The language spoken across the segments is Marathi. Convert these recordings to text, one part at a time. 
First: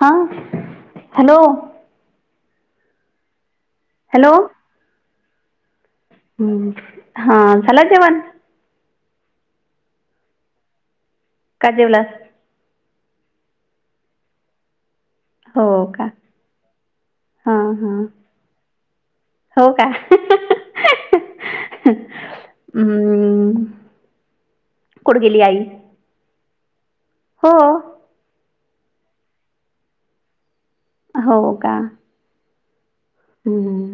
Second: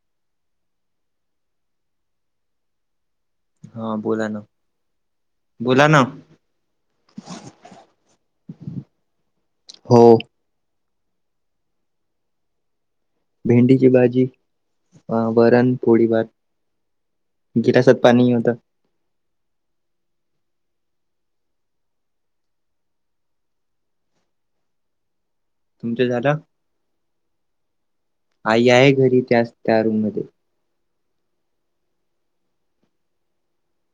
हां, हॅलो. हा बोला हॅलो ना, बोला ना. हम्म. हा झालं जेवण हो. का जेवलात. भेंडीची भाजी. अ हो वरण, का पोळी, भात हा हा गिलासात पाणी होत. हो का. हं, कुठ गेली आई. तुमच्या झालं. हो. आई आहे घरी, त्याच त्या रूम मध्ये. हो का. हं- हं.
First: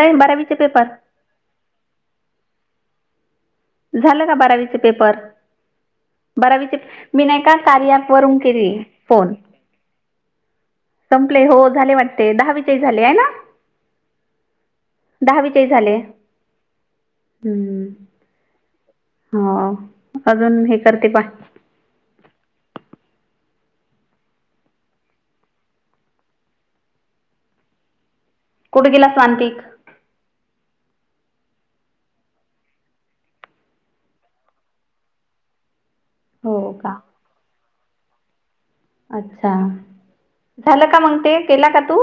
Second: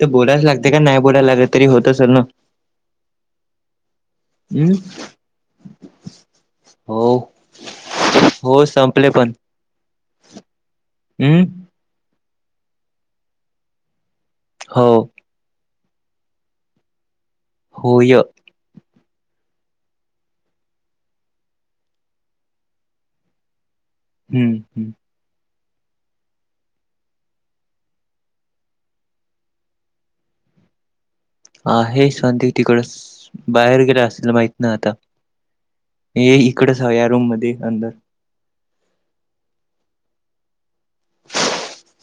तर बोलायच बारावीचे लागते का, पेपर नाही बोलायला लागल तरी होत असेल ना. झालं का हम्म बारावीचे पेपर. बरावीच हो मी नाही का कार्या ॲप वरून हो केली संपले पण फोन. संपले हम्म हो झाले वाटते दहावीचे ही झाले हो ना. हो. दहावी चे ही झाले. होय हा अजून हे करते हम्म- हम्म. कुठे गेला सांतिक. आहे सांतिक तिकडचं, बाहेर गेला असेल माहित नाही आता. ये हो इकडच हाय का या रूम मध्ये अंदर. अच्छा, झालं का मंग ते केला का तू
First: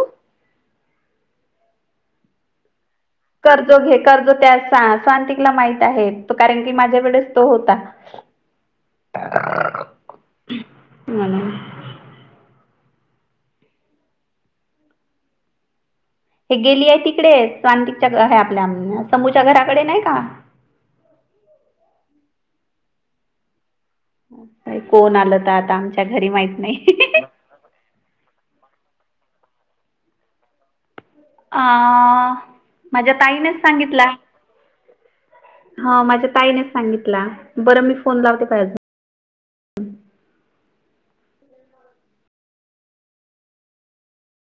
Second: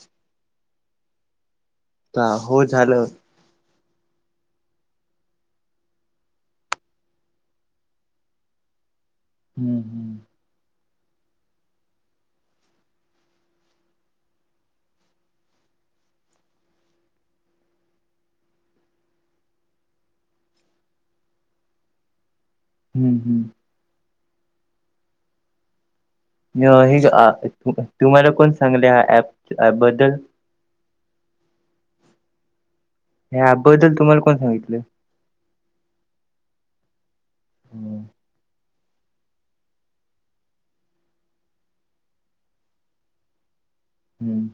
हां हो झालं. कर्जो कर्जो त्या स्वांंतिकला माहित आहे कारण की माझ्याकडेच तो होता. [inaudible] हम्म -हम्म. मला हे गेली आहे तिकडे सांतिकच्या, हे आपल्या समूच्या घराकडे नाही का. हम्म- हम्म. कोण आलं तर आता म्हणजे हे तुम्हाला कोण सांगले ह्या ऍप बद्दल. आं, माझ्या ताईनंच ह्याबद्दल सांगितलं. तुम्हाला कोण सांगितलं? हा माझ्या ताईनंच सांगितला, बरं मी फोन लावते पहा अजून. हम्म.